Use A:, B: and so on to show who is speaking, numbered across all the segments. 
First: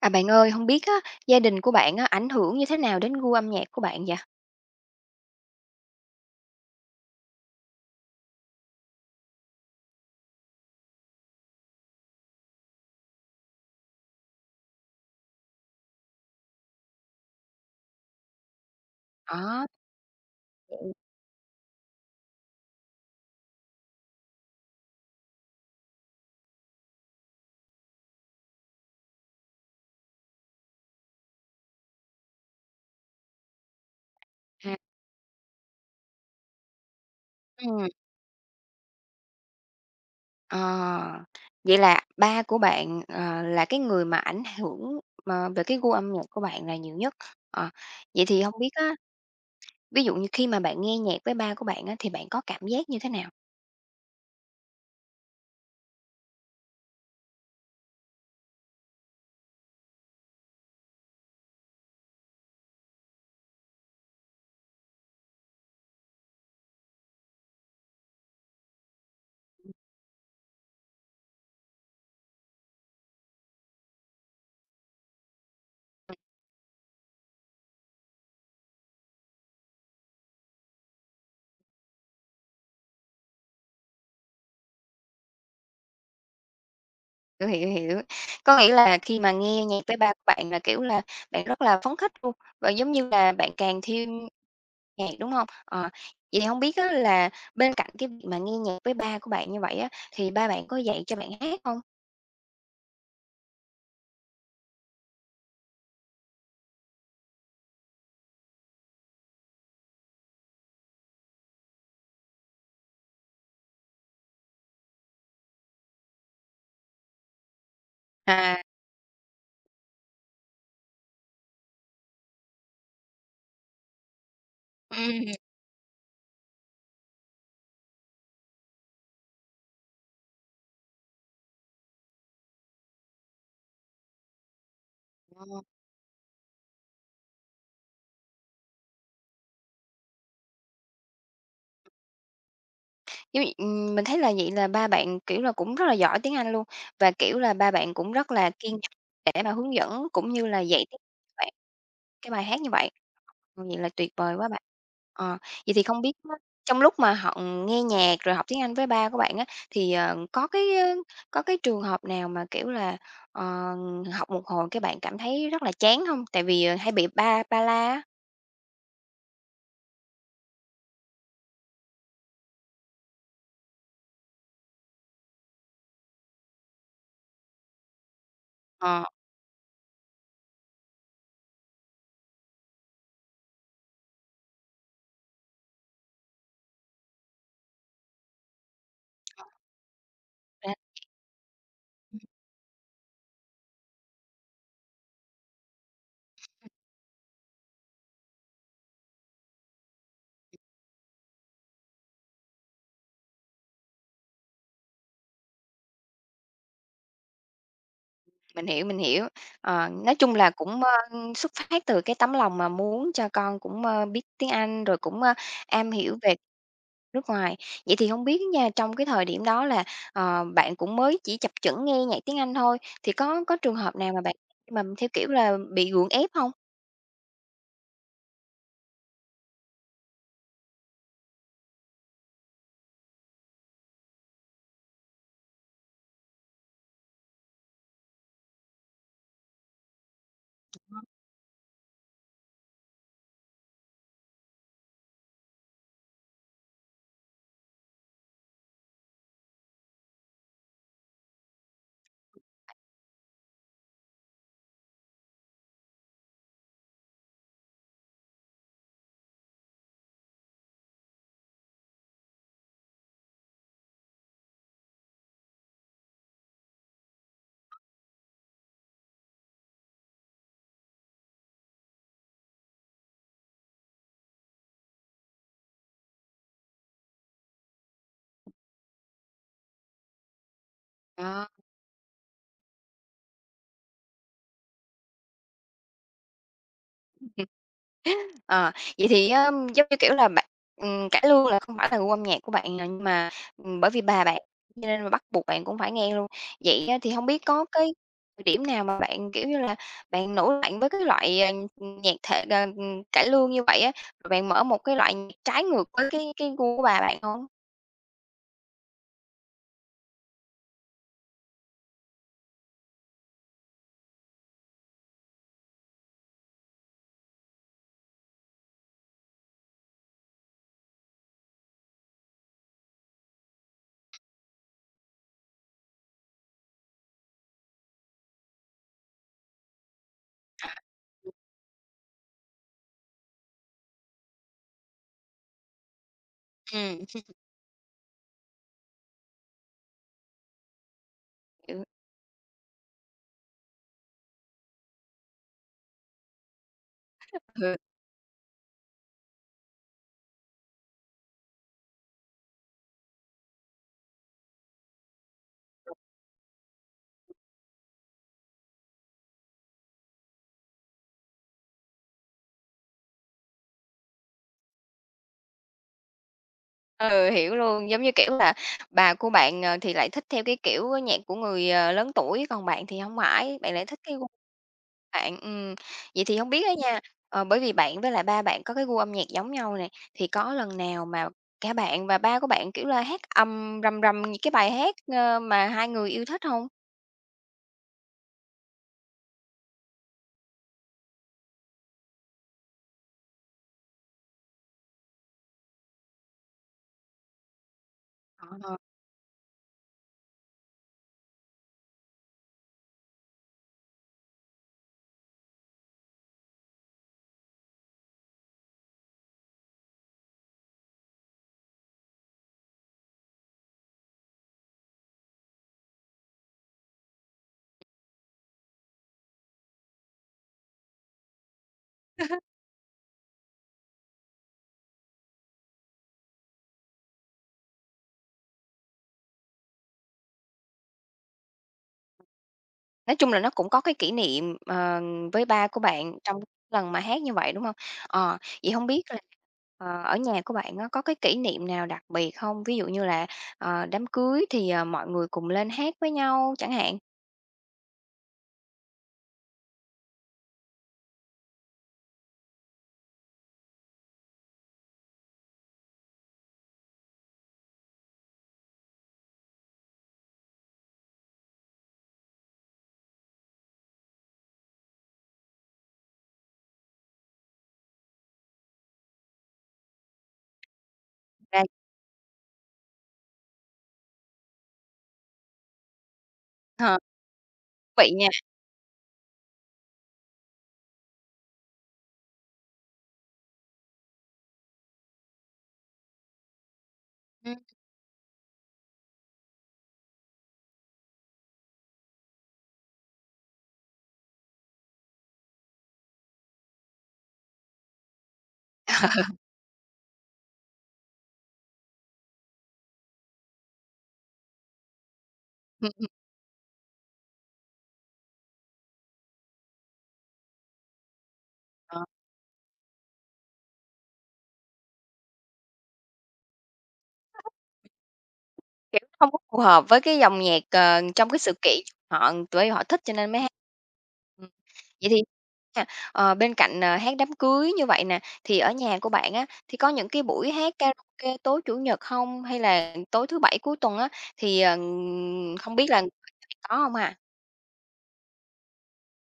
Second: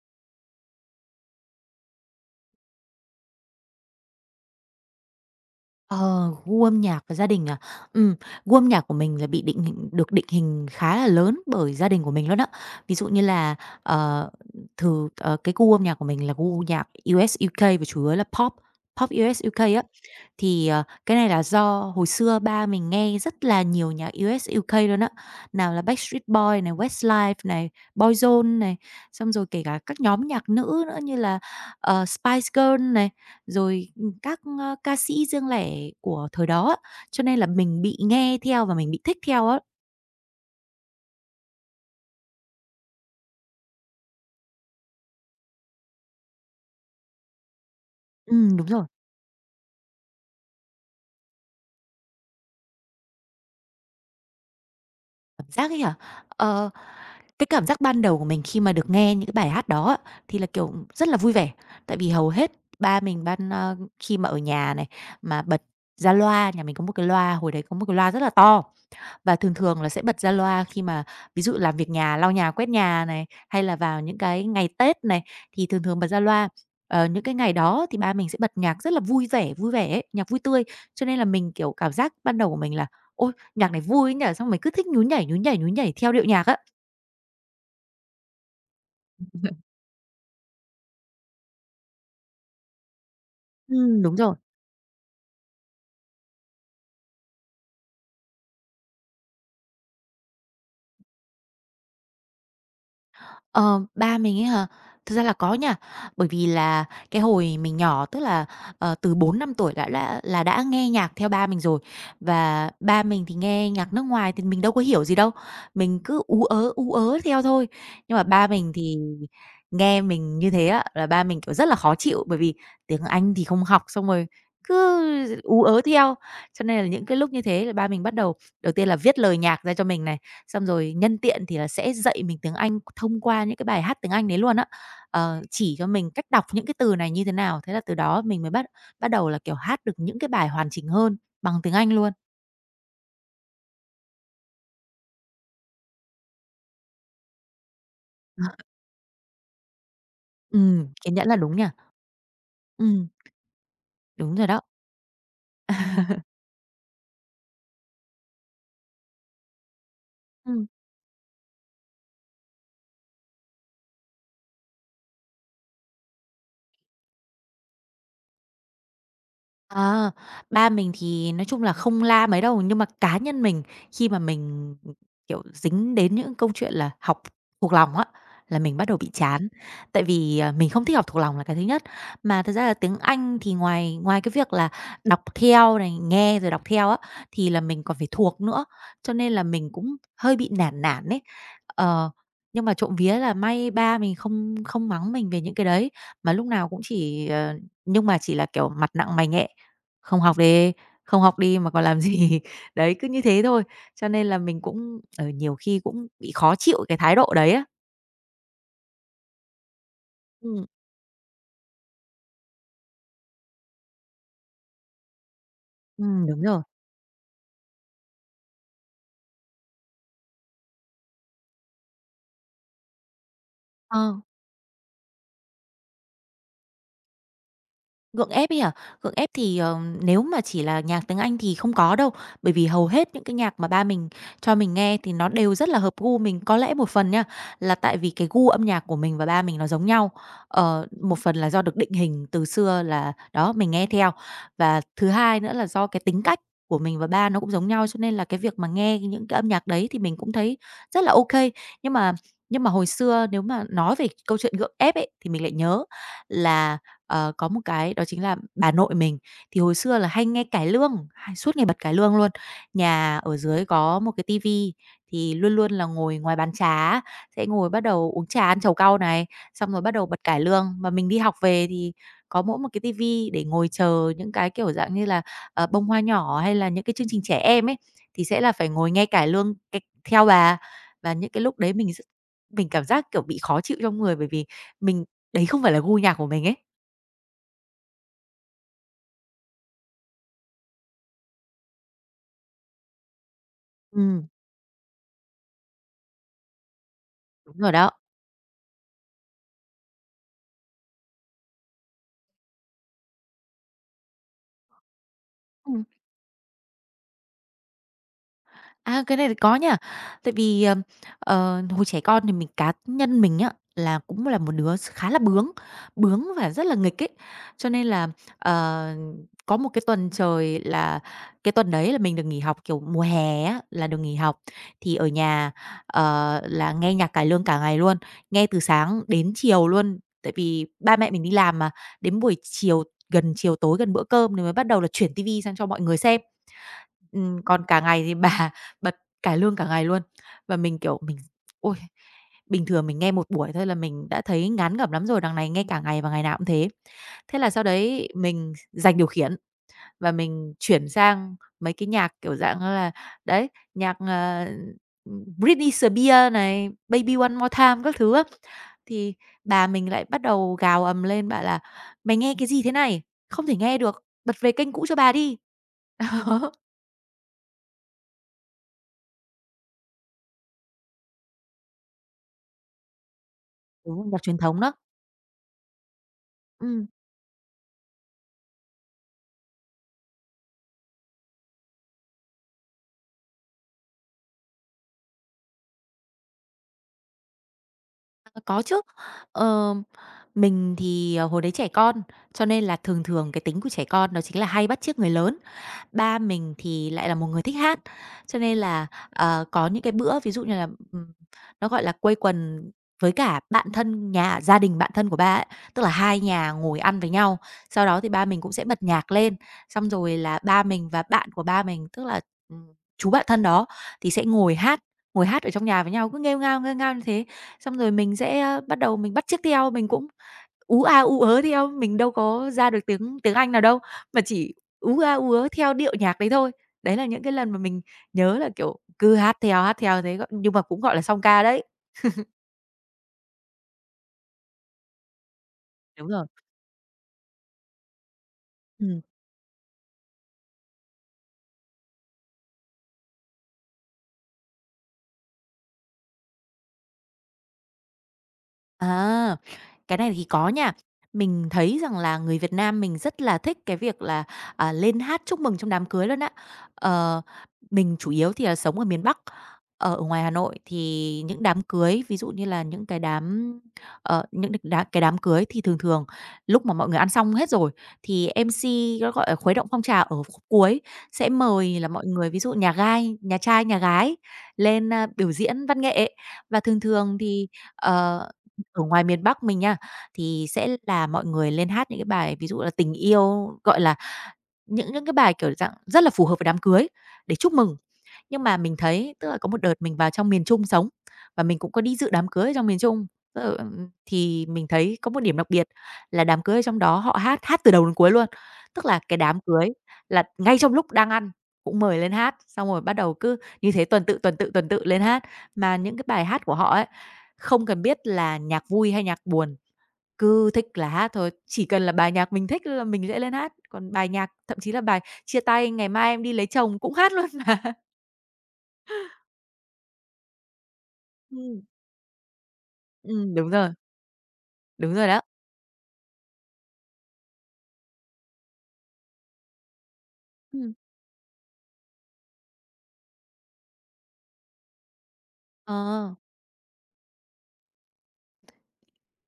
A: À, bạn ơi, không biết á, gia đình của bạn á, ảnh hưởng như thế nào đến gu âm nhạc của bạn vậy?
B: Ờ, Gu âm nhạc và gia đình à? Ừm, Gu âm nhạc của mình là bị định hình được định hình khá là lớn bởi gia đình của mình luôn á. Ví dụ như là, ờ, cái gu âm nhạc của mình là gu nhạc U.S. u UK và chủ yếu là pop, pop U.S. u UK
A: Đó,
B: á. Thì,
A: vậy
B: cái này là do hồi xưa ba mình nghe rất là nhiều nhạc U.S. u UK luôn á. Nào là Backstreet Boy này, Westlife này, Boyzone này, xong rồi kể cả các nhóm nhạc nữ nữa như là, Spice Girl này, rồi các,
A: ha
B: ca sĩ riêng lẻ của thời đó á, cho nên là mình
A: ừm,
B: bị nghe theo và mình bị thích theo á.
A: ờ, vậy là ba của bạn, là cái người mà ảnh hưởng về cái gu âm nhạc của bạn là nhiều nhất. Ờ, Vậy thì không
B: Đúng
A: biết
B: rồi.
A: á, ví dụ như khi mà bạn nghe nhạc với ba của bạn á, thì bạn có cảm giác như thế nào?
B: Cảm giác ấy hả? Ờ, cái cảm giác ban đầu của mình khi mà được nghe những cái bài hát đó á, thì là, kiểu, rất là vui vẻ, tại vì hầu hết ba mình khi mà ở nhà này, mà bật ra loa, nhà mình có một cái loa, hồi đấy có một cái loa rất là to. Và thường thường là sẽ bật ra loa khi mà ví dụ làm việc nhà, lau nhà, quét nhà này, hay là vào những cái ngày Tết này, thì thường thường bật ra loa. Ờ, những cái ngày đó thì ba mình sẽ bật nhạc rất là vui vẻ ấy, nhạc vui tươi, cho nên là mình, kiểu, cảm giác ban đầu của mình là "Ôi, nhạc này vui ấy nhỉ?" Xong mình cứ thích nhún nhảy, nhún nhảy, nhún nhảy theo điệu nhạc á.
A: Hiểu, hiểu, hiểu. Có nghĩa là khi mà nghe nhạc với ba của bạn là, kiểu là, bạn rất là phấn khích luôn, và giống như là bạn càng
B: Ừm.
A: thi
B: Đúng rồi.
A: nhạc, đúng hông? Ờ, Vậy thì hông biết á là bên cạnh cái việc mà nghe nhạc với ba của bạn như vậy á, thì ba bạn có dạy cho bạn hát hông?
B: Ờ, Ba mình ấy hả? Thực ra là có nha, bởi vì là cái hồi mình nhỏ, tức là, từ bốn năm tuổi đã nghe nhạc theo ba mình rồi. Và ba mình thì nghe nhạc nước ngoài thì mình đâu có hiểu gì đâu, mình cứ ú ớ theo thôi. Nhưng mà ba
A: À,
B: mình thì nghe mình như thế á, là ba mình, kiểu, rất là khó chịu, bởi vì tiếng Anh thì không học, xong rồi
A: Ừm.
B: cứ ú ớ theo. Cho nên là những cái lúc như thế là ba mình bắt đầu. Đầu tiên là viết lời nhạc ra cho mình này, xong rồi nhân tiện thì là sẽ dạy mình tiếng Anh thông qua những cái bài hát tiếng Anh đấy luôn á.
A: ờ,
B: Chỉ cho mình cách đọc những cái từ này như thế nào, thế là từ đó mình mới bắt bắt đầu là, kiểu, hát được những cái bài hoàn chỉnh hơn bằng tiếng Anh luôn.
A: Giống như mình thấy là vậy là ba bạn, kiểu là, cũng rất là giỏi tiếng Anh luôn và, kiểu là, ba bạn cũng rất
B: Ờ.
A: là kiên để mà hướng dẫn cũng như là dạy tiếng
B: Kiên nhẫn là
A: bạn.
B: đúng nha.
A: Cái bài hát như vậy.
B: Ừm,
A: Vậy là tuyệt
B: đúng
A: vời
B: rồi
A: quá
B: đó.
A: bạn. Ờ, Vậy thì không biết á, trong lúc mà họ nghe nhạc rồi học tiếng Anh với ba của bạn á, thì, có
B: Ừm.
A: cái, có cái trường hợp nào mà, kiểu là, ờ, học một hồi cái bạn cảm thấy rất là chán không? Tại vì, hay bị ba ba la á.
B: À, ba mình thì nói chung là không la mấy đâu, nhưng mà cá nhân mình khi mà mình, kiểu, dính đến những câu chuyện là học thuộc lòng á, là mình bắt đầu
A: Ờ,
B: bị chán. Tại vì, à, mình không thích học thuộc lòng là cái thứ nhất, mà thật ra là tiếng Anh thì ngoài ngoài cái việc là đọc theo này, nghe rồi đọc theo á, thì là mình còn phải thuộc nữa, cho nên là mình cũng hơi bị
A: ra
B: nản nản ấy. Ờ, nhưng mà trộm vía là may ba mình không không mắng mình về những cái đấy, mà lúc nào cũng chỉ, nhưng mà chỉ là, kiểu, mặt nặng mày nhẹ, "Không học đi, không học đi mà còn làm gì?" Đấy, cứ như thế thôi. Cho nên là mình cũng, nhiều khi cũng bị khó chịu cái thái độ đấy á.
A: Mình hiểu, mình hiểu. Ờ, nói chung là
B: Ừm,
A: cũng, xuất phát từ cái tấm lòng mà muốn cho con cũng, biết tiếng Anh rồi cũng, am hiểu về
B: đúng rồi.
A: nước ngoài. Vậy thì không biết nha, trong cái thời điểm đó là, bạn cũng mới chỉ chập chững nghe nhạc tiếng Anh thôi, thì có trường hợp
B: Ờ.
A: nào mà bạn mà theo kiểu là bị gượng ép không?
B: Gượng ép ấy hả? Gượng ép thì, nếu mà chỉ là nhạc tiếng Anh thì không có đâu, bởi vì hầu hết những cái nhạc mà ba mình cho mình nghe thì nó đều rất là hợp gu mình. Có lẽ một phần nha, là tại vì cái gu âm nhạc của mình và ba mình nó giống nhau, một phần là do được định hình từ xưa là đó, mình nghe theo. Và thứ hai nữa là do cái tính cách của mình và ba nó cũng giống nhau, cho nên là cái việc mà nghe những cái âm nhạc đấy thì mình cũng thấy rất là ok. Nhưng mà nhưng mà hồi xưa nếu mà nói về câu chuyện gượng ép ấy, thì mình lại nhớ là có một cái đó chính là bà nội mình thì hồi xưa là hay nghe cải lương, hay suốt ngày bật cải lương luôn. Nhà ở dưới có một cái tivi thì luôn luôn là ngồi ngoài bàn trà á, sẽ ngồi bắt đầu uống trà ăn trầu cau này, xong rồi bắt đầu bật cải lương. Mà mình đi học về thì có mỗi một cái tivi để ngồi chờ những cái, kiểu, dạng như là, Bông Hoa Nhỏ hay là những cái chương trình trẻ em ấy, thì sẽ là phải ngồi nghe cải lương c theo bà. Và những cái
A: Ờ,
B: lúc đấy mình mình cảm giác, kiểu, bị khó chịu trong người bởi vì mình đấy không phải là gu nhạc của mình ấy.
A: ờ, Vậy thì á, giống như kiểu là, bạn, cải lương là không phải là gu âm nhạc của bạn nè, nhưng mà, bởi vì bà
B: Ừm,
A: bạn cho nên là bắt buộc bạn cũng phải nghe luôn. Vậy á thì không biết
B: đúng
A: có
B: rồi đó.
A: cái thời điểm nào mà bạn, kiểu như là, bạn nổi loạn với cái loại, nhạc thể cải lương như vậy á, rồi bạn mở một cái loại nhạc trái
B: Ừm,
A: ngược với cái gu của bà bạn không?
B: à, cái này thì có nha. Tại vì, hồi trẻ con thì mình cá nhân mình á, là cũng là một đứa khá là bướng, bướng và rất là nghịch ấy. Cho nên là, ờ, có một cái tuần trời là cái tuần đấy là mình được nghỉ học, kiểu, mùa hè á, là được nghỉ học. Thì ở nhà, là nghe nhạc cải lương cả ngày luôn, nghe từ sáng đến chiều luôn. Tại vì ba mẹ mình đi làm mà, đến buổi chiều, gần chiều tối, gần bữa cơm thì mới bắt đầu là chuyển ti vi sang cho mọi người xem.
A: Ừm.
B: Còn cả ngày thì bà bật cải lương cả ngày luôn. Và mình, kiểu, mình ôi,
A: Ừ,
B: bình thường mình nghe một buổi thôi là mình đã thấy ngán ngẩm lắm rồi, đằng này nghe cả ngày và ngày nào cũng thế. Thế là sau
A: ừ,
B: đấy mình giành điều khiển và mình chuyển sang mấy cái nhạc, kiểu, dạng như là, đấy, nhạc, Britney Spears này, Baby One More Time các thứ á. Thì bà mình lại bắt đầu gào ầm lên bảo là "Mày nghe cái gì thế này? Không thể nghe được, bật về kênh cũ cho bà đi." Đó.
A: ừ, Hiểu luôn, giống như, kiểu là, bà của bạn, thì lại thích theo cái kiểu nhạc của người, lớn tuổi, còn bạn thì không phải, bạn lại
B: Đúng
A: thích
B: rồi,
A: cái
B: nhạc
A: gu
B: truyền thống đó.
A: bạn. Vậy thì không biết á
B: Ừm,
A: nha, bởi vì bạn với lại ba bạn có cái gu âm nhạc giống nhau này thì có lần nào mà cả bạn và ba của bạn, kiểu là, hát âm rầm rầm những cái bài hát, mà hai người yêu thích không?
B: ờ, có chứ. Ờ, mình thì, hồi đấy trẻ con, cho nên là thường thường cái tính của trẻ con đó chính là hay bắt chước người lớn. Ba mình thì lại là một người thích hát, cho nên là, có những cái bữa ví dụ như là, nó, gọi là, quây quần với cả bạn thân nhà gia đình bạn thân của ba ấy, tức là hai nhà ngồi ăn với nhau. Sau đó thì ba mình cũng sẽ bật nhạc lên, xong rồi là ba mình và bạn của ba mình, tức là, ừm, chú bạn thân đó, thì sẽ ngồi hát ở trong nhà với nhau, cứ nghêu ngao như thế. Xong rồi mình sẽ, bắt đầu mình bắt chước theo, mình cũng ú a, ú ớ theo, mình đâu có ra được tiếng tiếng Anh nào đâu, mà chỉ ú a, ú ớ theo điệu nhạc đấy thôi. Đấy là những cái lần mà mình nhớ là, kiểu, cứ hát theo thế, nhưng mà cũng, gọi là, song ca đấy.
A: Nói chung là nó cũng có cái kỷ niệm, với ba của
B: Đúng
A: bạn
B: rồi.
A: trong lần mà hát như vậy, đúng không? Vậy không
B: Ừm.
A: biết là, ở nhà của bạn á, có cái kỷ niệm nào đặc biệt không? Ví dụ như là, đám cưới thì, mọi người cùng lên hát với nhau chẳng hạn,
B: À, cái này thì có nha. Mình thấy rằng là người Việt Nam mình rất là thích cái việc là, lên hát chúc mừng trong đám cưới luôn á. Ờ, mình chủ yếu thì là sống ở miền Bắc, ở ngoài Hà Nội thì những đám cưới, ví dụ như là những cái đám, ờ, những đ đá cái đám cưới thì thường thường lúc mà mọi người ăn xong hết rồi thì MC nó gọi là khuấy động phong trào ở khúc cuối sẽ
A: là
B: mời là mọi người, ví dụ nhà trai, nhà gái lên, biểu diễn văn nghệ. Và thường
A: ờ,
B: thường thì,
A: thú vị nha.
B: ờ ở ngoài miền Bắc mình nha, thì sẽ là mọi người lên hát những cái bài ví dụ là tình yêu, gọi là, những cái bài, kiểu, dạng rất là phù hợp với đám cưới để chúc
A: Ừm.
B: mừng. Nhưng mà mình thấy tức là có một đợt mình vào trong miền Trung sống và mình cũng có đi dự đám cưới ở trong miền Trung. Tức là, thì mình thấy có một điểm đặc biệt là đám cưới ở trong đó họ hát, hát từ đầu đến cuối luôn. Tức là cái đám cưới là ngay trong lúc đang ăn cũng mời lên hát, xong rồi bắt đầu cứ như thế tuần tự, tuần tự, tuần tự lên hát. Mà
A: Ừm,
B: những cái
A: ừm,
B: bài hát của họ ấy, không cần biết là nhạc vui hay nhạc buồn, cứ thích là hát thôi, chỉ cần là
A: ờ.
B: bài nhạc mình thích là mình sẽ lên hát. Còn bài nhạc thậm chí là bài chia tay "Ngày mai em đi lấy chồng" cũng hát luôn mà.
A: Kiểu, không có phù hợp với cái dòng nhạc, trong cái sự
B: Ừm.
A: kiện họ tụi họ thích cho nên
B: Ừm,
A: mới
B: đúng
A: hát.
B: rồi, đúng rồi
A: Vậy thì
B: đó.
A: nha, bên cạnh, hát đám cưới như vậy nè, thì ở nhà của bạn á, thì có những cái buổi
B: Ừm.
A: hát karaoke tối Chủ nhật không? Hay là tối thứ Bảy cuối tuần á, thì, không biết là
B: Ờ.
A: có không à?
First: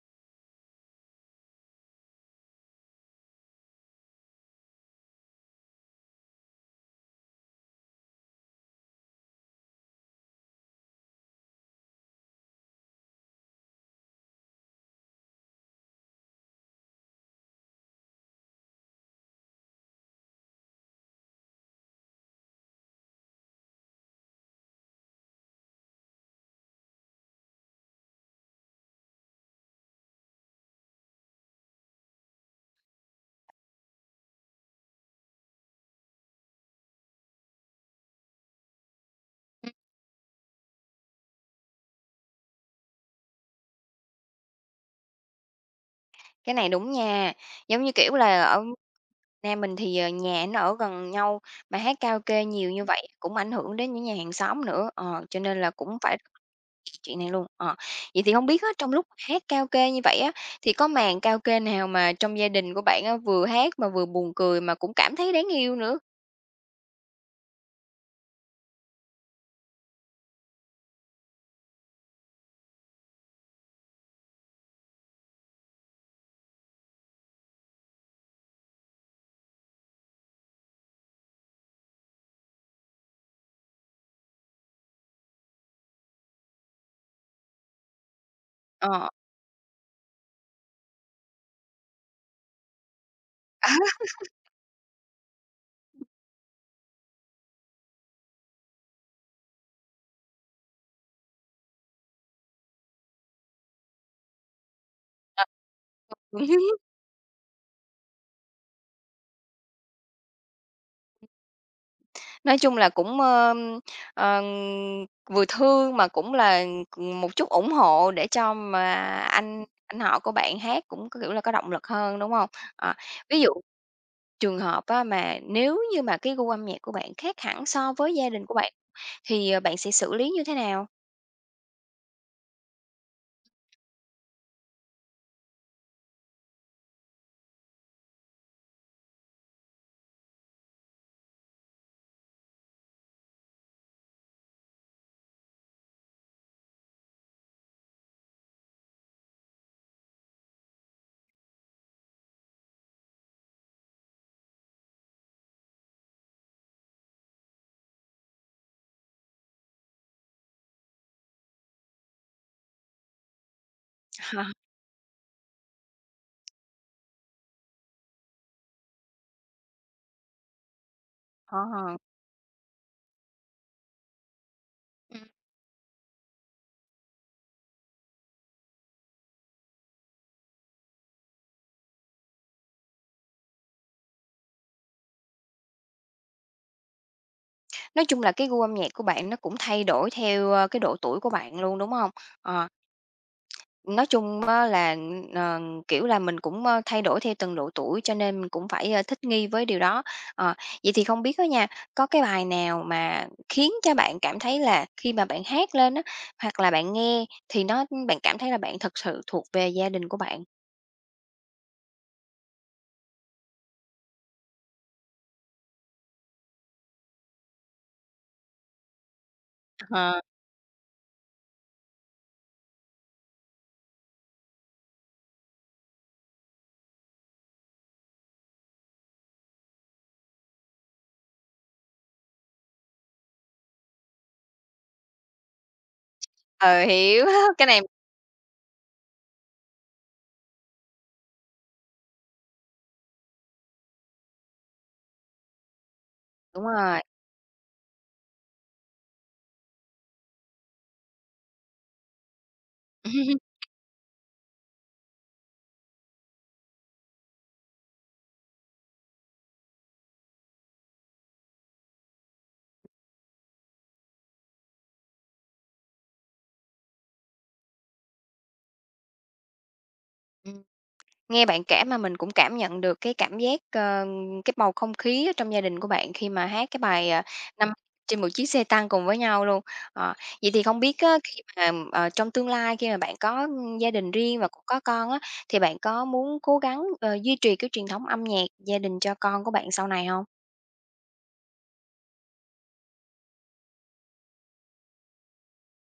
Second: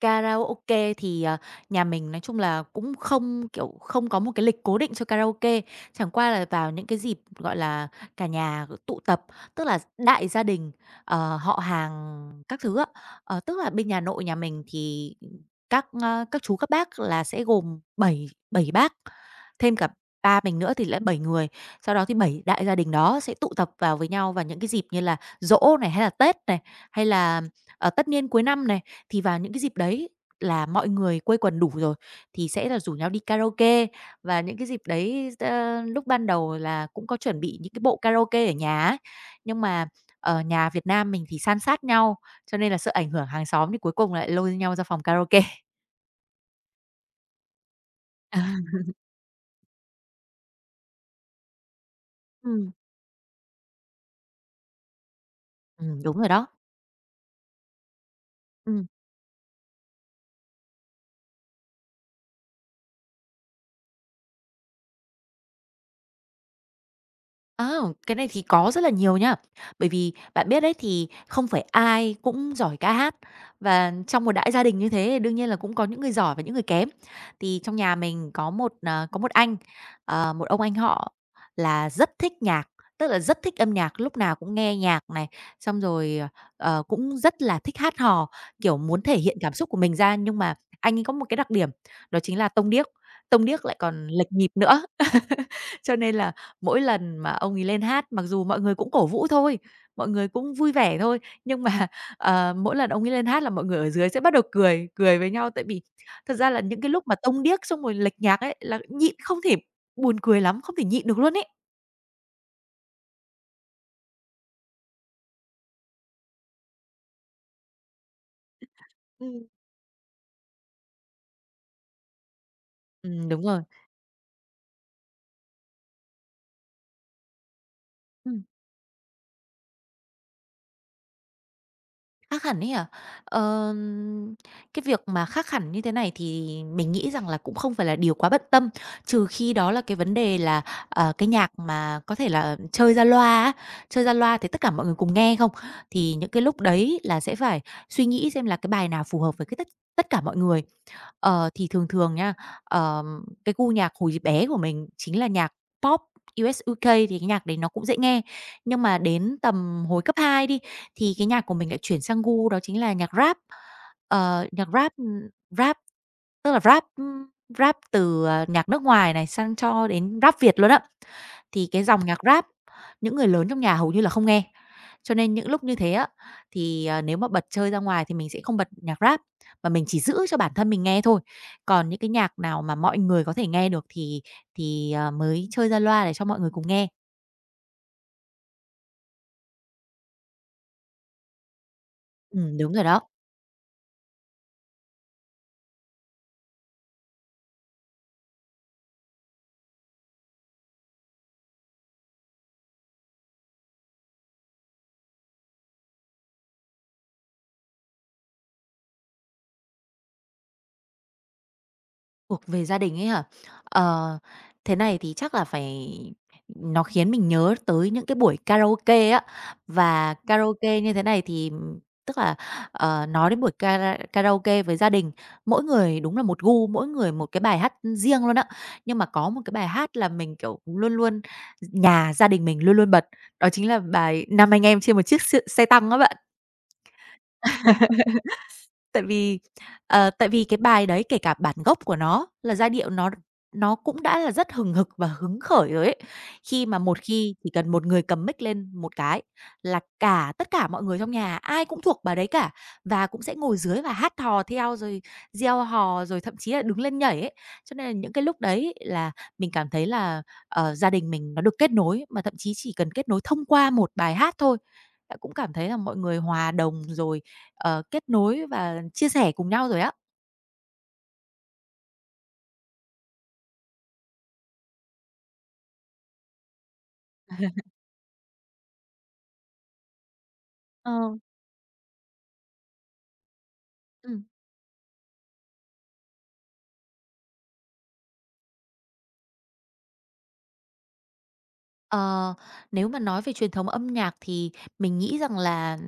B: Karaoke thì, nhà mình nói chung là cũng không, kiểu, không có một cái lịch cố định cho karaoke, chẳng qua là vào những cái dịp, gọi là, cả nhà tụ tập, tức là đại gia đình, họ hàng các thứ á. Ờ, tức là bên nhà nội nhà mình thì các, các chú các bác là sẽ gồm 7 7 bác, thêm cả ba mình nữa thì lại 7 người. Sau đó thì bảy đại gia đình đó sẽ tụ tập vào với nhau vào những cái dịp như là giỗ này, hay là Tết này, hay là tất niên cuối năm này, thì vào những cái dịp đấy là mọi người quây quần đủ rồi, thì sẽ là rủ nhau đi karaoke. Và những cái dịp đấy, lúc ban đầu là cũng có chuẩn bị những cái bộ karaoke ở nhà ấy, nhưng
A: Ừm,
B: mà, ở nhà Việt Nam mình thì san sát nhau, cho nên là sợ ảnh hưởng hàng xóm thì cuối cùng lại lôi nhau ra phòng karaoke.
A: cái này đúng nha, giống như, kiểu
B: À.
A: là, ở Na mình thì, nhà nó ở gần nhau, mà hát karaoke
B: Ừm.
A: nhiều như vậy cũng ảnh hưởng đến những nhà hàng xóm nữa, cho nên là cũng
B: Đúng
A: phải
B: rồi đó.
A: chuyện này luôn. Ờ, Vậy thì không biết á,
B: Ừm.
A: trong lúc hát karaoke như vậy á, thì có màn karaoke nào mà trong gia đình của bạn á, vừa hát mà vừa buồn cười mà cũng cảm thấy đáng yêu nữa?
B: À, cái này thì có rất là nhiều nha. Bởi vì bạn biết đấy thì không phải ai cũng giỏi ca hát và trong một đại gia đình như thế đương nhiên là cũng có những người giỏi và những người kém. Thì trong nhà mình có một anh, một ông anh họ là rất thích nhạc, tức là rất thích âm nhạc, lúc nào cũng nghe nhạc này, xong rồi cũng rất là thích hát hò, kiểu muốn
A: Ờ,
B: thể hiện cảm xúc của mình ra nhưng mà anh ấy có một cái đặc điểm đó chính là tông điếc lại còn lệch nhịp nữa. Cho nên là mỗi lần mà ông ấy lên hát, mặc dù mọi người cũng cổ vũ thôi, mọi người cũng vui vẻ thôi, nhưng mà, mỗi lần ông ấy lên hát là mọi người ở dưới sẽ bắt đầu cười, cười với nhau. Tại vì thật ra là
A: Đúng.
B: những cái lúc mà tông điếc xong rồi lệch nhạc ấy là nhịn không thể buồn cười lắm, không thể nhịn được luôn ấy.
A: Nói chung là cũng, ờ, vừa thương mà cũng là, một chút ủng hộ để cho mà
B: Ừm.
A: anh anh họ của bạn hát cũng, cái kiểu là, có động lực hơn, đúng không? Ờ, ví
B: Đúng
A: dụ
B: rồi.
A: trường hợp á mà nếu như mà cái gu âm nhạc của bạn khác hẳn so với gia
B: Ừm.
A: đình của bạn thì, bạn sẽ xử lý như thế nào?
B: Khác hẳn ấy hả? Ờ, cái việc mà khác hẳn như thế này thì mình nghĩ rằng là cũng không phải là điều quá bận tâm, trừ khi đó là cái vấn đề là, cái nhạc mà có thể là chơi ra loa á, chơi ra loa thì tất cả mọi người cùng nghe không? Thì những cái lúc đấy là sẽ phải suy nghĩ xem là cái bài nào phù hợp với cái tất tất cả mọi người. Ờ, thì thường thường nha, cái gu nhạc hồi bé của mình chính là nhạc pop US UK thì cái nhạc đấy nó cũng dễ nghe, nhưng mà đến tầm hồi cấp 2 đi, thì cái nhạc của mình lại chuyển sang gu đó chính là nhạc Rap.
A: Ờ.
B: Ờ, nhạc Rap, Rap tức là Rap, Rap từ, nhạc nước ngoài này, sang cho đến Rap Việt luôn á. Thì cái
A: ờ.
B: dòng nhạc Rap, những người lớn trong nhà hầu như là không nghe, cho
A: Ừm.
B: nên những lúc như thế á, thì, nếu mà bật chơi ra ngoài thì mình sẽ không bật nhạc Rap, mà mình chỉ giữ cho bản thân mình nghe thôi. Còn những cái nhạc nào mà mọi người có thể nghe được thì mới chơi ra loa để cho mọi người cùng nghe.
A: Nói chung là cái gu âm nhạc của bạn nó cũng thay đổi theo, cái độ tuổi của bạn luôn, đúng hông? Ờ,
B: Đúng rồi đó.
A: nói chung á là, ờ, kiểu là, mình cũng, thay đổi theo từng độ tuổi cho nên mình cũng phải, thích nghi với điều đó. Ờ, Vậy thì không biết á nha, có cái bài nào mà khiến cho bạn cảm thấy là khi mà bạn hát lên á, hoặc là bạn nghe thì nó bạn cảm thấy là bạn thực sự thuộc về gia đình của bạn?
B: Thuộc về gia đình ấy hả? Ờ, thế này thì chắc là phải nó khiến mình nhớ tới những cái buổi karaoke á, và
A: Ờ,
B: karaoke như thế này thì, tức là, nói đến buổi karaoke với gia đình, mỗi người đúng là một gu, mỗi người một cái bài hát riêng luôn á. Nhưng mà có một cái bài hát là mình, kiểu, luôn luôn gia đình mình luôn luôn bật, đó chính là bài "Năm Anh Em Trên Một Chiếc Xe Tăng" á bạn.
A: ừ, hiểu, cái này
B: Tại vì, tại vì cái bài đấy kể cả bản gốc của nó là giai điệu nó cũng đã là rất hừng hực và hứng khởi rồi ấy.
A: đúng
B: Khi mà một
A: rồi.
B: khi chỉ cần một người cầm mic lên một cái là cả tất cả mọi người trong nhà ai cũng thuộc bài đấy cả, và cũng sẽ ngồi dưới và hát hò theo, rồi reo hò, rồi thậm chí là đứng lên nhảy ấy. Cho nên là những cái lúc đấy là mình cảm thấy là, gia đình mình nó được kết nối, mà thậm chí chỉ cần kết nối thông qua một bài hát thôi bạn cũng cảm thấy là mọi người hòa đồng rồi, kết nối và chia sẻ cùng nhau rồi á.
A: Ừm, Nghe bạn kể mà mình cũng cảm nhận được cái cảm giác, cái bầu không khí ở trong gia đình của bạn khi mà hát cái bài, à, "Năm trên một chiếc xe tăng" cùng với nhau luôn. Ờ, Vậy thì không
B: Ờ,
A: biết á, khi mà, trong tương lai khi mà bạn có, gia đình
B: ừm.
A: riêng và cũng có con á, thì bạn có muốn cố gắng, duy trì cái truyền thống âm nhạc gia đình cho con của bạn sau này không?
B: Ờ, nếu mà nói về truyền thống âm nhạc thì mình nghĩ rằng là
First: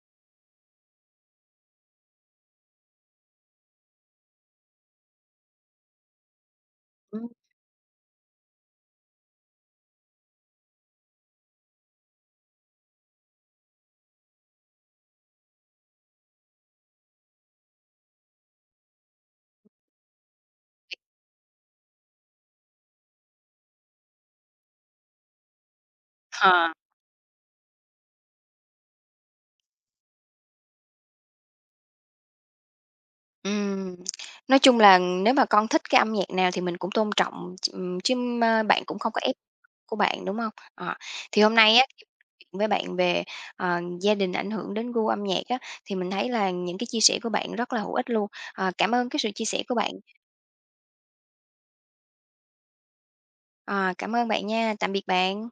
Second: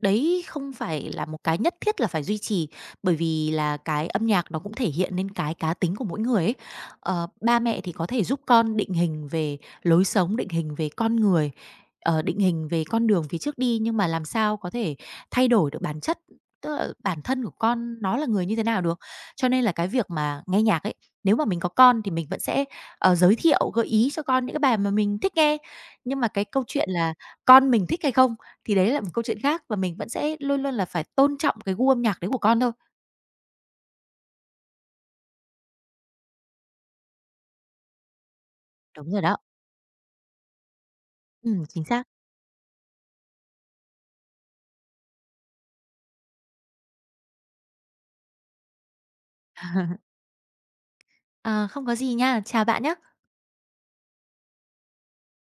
B: đấy không phải là một cái nhất thiết là phải duy trì, bởi vì là cái âm nhạc nó cũng thể hiện nên cái cá tính của mỗi người ấy. Ờ,
A: Ừm,
B: ba mẹ thì có thể giúp con định hình về lối sống, định hình về con người, định hình về con đường phía trước đi, nhưng mà làm sao có thể thay đổi được bản chất, tức là bản thân của con nó là người như thế nào được. Cho nên là cái việc mà nghe nhạc ấy, nếu mà mình có con thì mình vẫn sẽ, giới thiệu, gợi ý cho con những cái bài mà mình thích nghe. Nhưng mà cái câu
A: ờ.
B: chuyện là con mình thích hay không thì đấy là một câu chuyện khác và mình vẫn sẽ luôn luôn là phải tôn trọng cái gu âm nhạc đấy của con thôi.
A: Ừm, nói chung là nếu mà con thích cái âm nhạc nào thì mình cũng tôn trọng, ch chứ, bạn cũng
B: Đúng
A: không có
B: rồi
A: ép
B: đó.
A: của bạn, đúng không? Ờ, thì hôm nay
B: Chính
A: á
B: xác.
A: chuyện với bạn về, gia đình ảnh hưởng đến gu âm nhạc á, thì mình thấy là những cái chia sẻ của bạn rất là hữu ích luôn. Ờ, cảm ơn cái sự chia sẻ của bạn.
B: Ờ, không có gì nha, chào bạn nhé.
A: Ờ, cảm ơn bạn nha. Tạm biệt bạn.